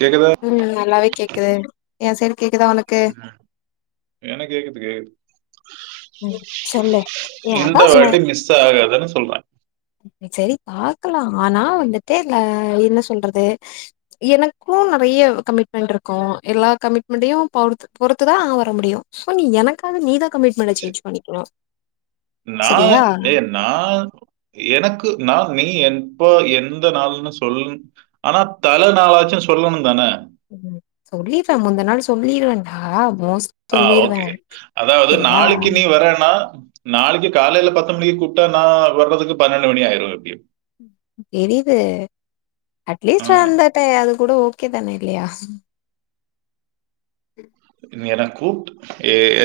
கேக்குதா ம் நல்லாவே கேக் குது ஏ சேரி ம் எனக்கு கேக்குது கேக்குது ம் சொல்லு ஏ அதா இந்த சொன்னே வாட்டி மிஸ் ஆகாதுன்னு சொல்றே செரி பாக்கலா ஆனா வந்துட்டு இ என்ன சொல்றது எனக்கு நெறய கமிட்மெண்ட் இருக்கு எல்லா கமிட்மெண்டையு பொறுத்துதா வர முடியு சோ நீ எனக்காவது நீதா கமி சேஞ்சு பண்ணிக்கிறோ நா ஏ நா எனக்கு நா நீ என் இப்ப எந்த நாள்ன்னு சொல் ஆனா தல நாளாச்சுனு சொல்லணு தான சொல்லிருவே முந்தா நாள் சொல்லிருவேன்டா மோஸ்ட் ஆ சொல்லிருவே ஓகே அதாவது சரியா நாளைக்கு நீ வரேன்னா நாளைக்கு காலேயில பத்து மணிக்கு கூப்ட்டா நா வர்றதுக்கு பன்னெண்டு மணி ஆயிடு எப்டி தெரியுது அட்லீஸ்ட்டு ம், வந்த அது டை அது கூட ஓகே தானே இல்லையா என கூப்ப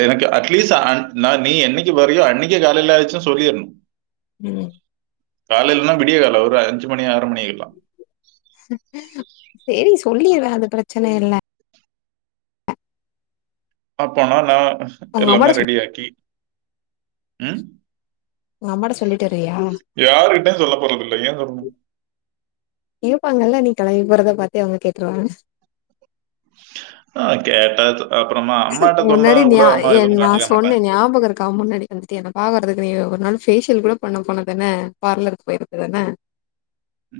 எனக்கு அட்லீஸ்ட் நீ என்னைக்கு வரயோ அன்னைக்கு காலேயில ஆச்சுன்னு சொல்லிடணு உம் காலேலன்னா விடிய கால ஒரு அஞ்சு மணி ஆறு மணிக்கு எல்லா சேரி சொல்லீறே அது பிரச்சன இல்ல அப்பனா நா உங்க எல்லாமே அம்மாட்ட ரெடியாக்கி ம் உங்க அம்மாட்ட சொல்லிட்டு வரியா யாருகிட்ட சொல்ல போறதல்ல ஏ சொல்லணு இருப்பாங்கல்ல நீ கெலம்பி போறத பாத்தே அவுங்க கேட்ருவாங்க ஆ கேட்டா அப்புறமா அம்மாட்ட சொன்னா முன்னாடி கூட அம்மா எதுவும் நா கண்டுக்க சொன்னே மாட்டேன் ஞாபக இருக்கா முன்னாடி வந்துட்டு என பாக்குறது ஒரு நாள் பேஷியல் கூட பண்ண போனதான பார்லருக்கு போயிருக்கதான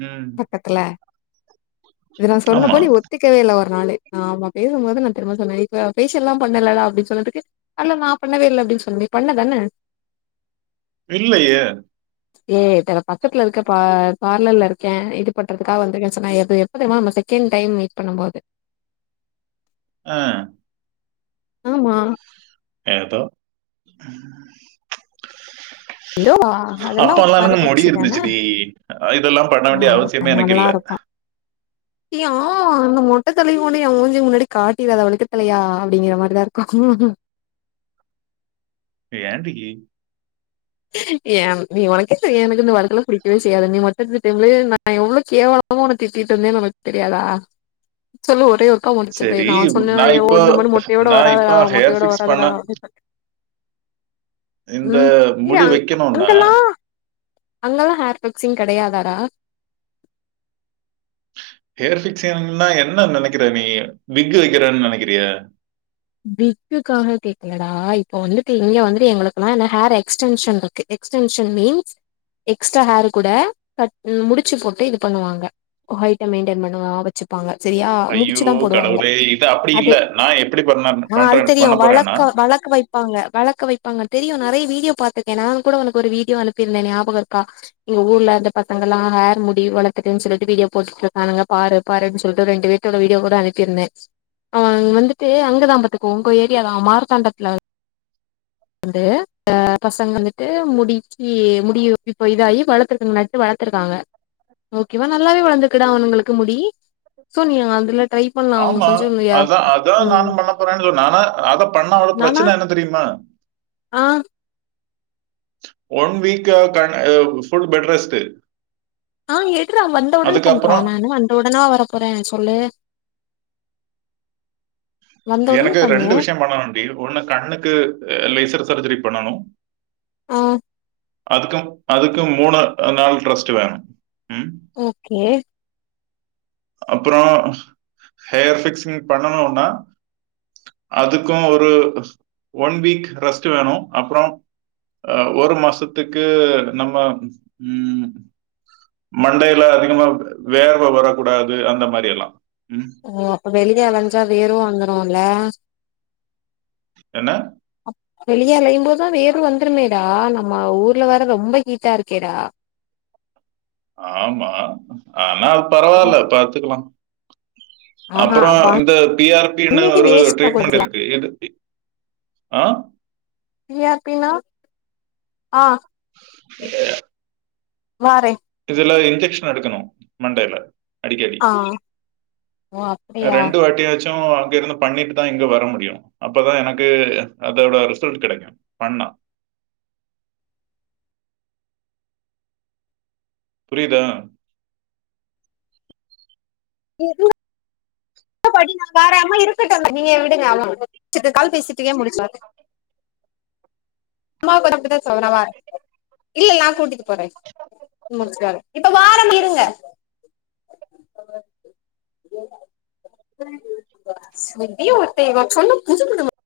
ம் பக்கத்ல இது நா ஆமா சொன்னப்ப நீ ஒத்திக்கவே இல்ல அதனாலே நா ஆமா பேசும்போது நா திரும்ப சொன்னே இப்ப ஸ்பேஷியல்லா பண்ணேலடா அப்டின்னு சொன்னதுக்கு அல்ல நா பண்ணவே இல்ல அப்டின்னு சொன்ன நீ பண்ணதான இல்லயே ஏ பக்கத்ல இருக்கே பா பார்லர்ல இருக்கே இது பண்றதுக்காக வந்திருக்கே சொன்னா எ எப்ப தெரிமா நம்ம செகண்ட் டைம் மீட் பண்ணும் போது ஆ ஆமா ஏதோ ஏதோ அதெல்லா ஒரு அப்பல்லாந்து மரபு எனக்கு முடி வச்சுதான இருந்துச்சுடி இதெல்லா பண்ண வேண்டிய அவசியமே எனக்கு இல்ல ஏயா அந்த மொட்ட தலய கொண்டு எ மூஞ்சிக்கு முன்னாடி காட்டிறாத வழுக்கத்தலையா அப்டிங்கிற மாரிதா இருக்கு ஏண்டக்கி ஏ நீ உனக்கே தெரியு எனக்கு இந்த வாழுக்கல்லா புடிக்கவே செய்யாதுனு நீ மொட்ட எடுத்த டைம்லே நா எவ்வளவு கேவலமா உன்ன திட்டிட்டு இருந்தே ஒனக்கு தெரியாதா சொல்லு ஒரே ஒரு அக்கா முடிச்சதே சரி நா சொன்னே நான் ஏ ஓ இப்போ இந்த மாரி மொட்டையோட நான் இப்போ வராதாடா ஹேர் மொட்டையோட ஃபிக்ஸ் பண்ண வராதடா அப்டினு சொன்னே இந்த இய முடி அ வைக்கணும்னா அங்கலா அங்கெல்லா ஹேர் பிக்சிங் கெடயாதாடா ஹேர் பிக்ஸ்ண்னா என்ன நெனக்குற நீ விக்கு வெக்குறதுன்னு நெனக்குறியா விக்குக்காக கேக்கலடா இப்போ வந்துட்டு இங்க வந்துட்டு எங்களுக்கெலா ஹேர் எக்ஸ்டென்ஷன் இருக்கு எக்ஸ்டென்ஷன் மீன்ஸ் எக்ஸ்ட்ரா ஹேர் கூட கட் முடிச்சு போட்டு இது பண்ணுவாங்க ஹைட்ட மெயின்டென் பண்ணுவ வச்சுப்பாங்க சரியா ஐயோ முடிச்சுதா போடுவாங்க கடவுளே இத அப்டி அது இல்ல நா எப்டி பண்ணா ஆ அது தெரியு வளக்க வளக்க வைப்பாங்க வளக்க வைப்பாங்க தெரியு நெறய வீடியோ பத்துருக்கே நா கூட ஒனக்கு ஒரு வீடியோ அனுப்பி இருந்தே ஞாபாக இருக்கா எங்க ஊர்ல அந்த பசங்கல்லா ஹேர் முடி வளத்துட்டுனு சொல்லிட்டு வீடியோ போட்டுகிட்டு இருக்கானுங்க பாரு பாருன்னு சொல்லிட்டு ரெண்டு பேத்தோட வீடியோ கூட அனுப்பி இருந்தே ஆ வந்துட்டு அங்கதா அக்கு ஒங்க ஏறியா அது மார்தாண்டத்துல வந்து ஆ பசங்க வந்துட்டு முடிக்கி முடி இப்ப இதாகி வளர்த்துருக்காங்க நட்டு வளர்த்துருக்காங்க ஓகேவா நல்லாவே வளந்துக்குடா அவனுங்களுக்கு முடி சோ நீ அதுல ட்ரை பண்லா அவங்க ஆமா கொஞ்சோ அதா அதா ம் நானு பண்ண போறேன்னு சொன்னே ஆனா அதா பண்ணா நானா பிரச்சன என்ன தெரியுமா ஆ ஒன் வீக் ல் ஃபுல் பெட் ரெஸ்டு ஆ எட்றா வந்த ஒடனே பண்றா நா என்ன வந்த ஒடனவா வர போறே சொல்லு வந்த உடனே எனக்கு பண்ணு ரெண்டு விஷயோ பண்ணணுன்டி ஒன்னு கண்ணுக்கு லேசர் சர்ஜரி பண்ணணு ஆ அதுக்கும் அதுக்கும் மூனு நாள் ட்ரஸ்டு வேணு ஓகே அப்றோ ஹேர் ஃபிக்சிங் பண்ணனுனா அதுக்கு ஒரு ஒன் வீக் ரெஸ்டு வேணு அப்றோ ஒரு மாசத்துக்கு நம்ம மண்டையில அதிகமா வேர்வ வர கூடாது அந்த மாரி எல்லா ஓ அப்ப வெளிய அலஞ்சா வேர்வ வந்துரு வந்ருல்ல என்ன வெளிய அலையும் போது வேர்வ வந்துருமேடா நம்ம ஊர்ல வேற ரொம்ப ஹீட்டா இருக்கேடா ஆமா ஆனா பரவால்ல பாத்துக்கலா ஆஹா அப்பறோ பா இந்த பி ஆர் பி னு தண்ணிக்கு ஒரு வேஸ்ட் பண்ண ட்ரீட்மென்ட் கூடாதுடா இருக்கு இதுக்கு ஆ பி ஆர் பி னா ஆ வாரே இல்ல இன்ஜெக்ஷன் எடுக்கணு மண்டைல அடிக்கடி ஆ ஓ ஆ அப்டியா ரெண்டு வாட்டியாச் சு அங்க இருந்து பண்ணிட்டுதா இங்க வர முடியு அப்பதா எனக்கு அதோட ரிசல்ட் கெடைக்கு பண்ணா புரியுதா? [inaudible] சேரி இது கால் பேசிட்டீக [inaudible] இல்ல இல்ல நா கூட்டிட்டு [inaudible] இப்ப வாரம் இருங்க [unintelligible]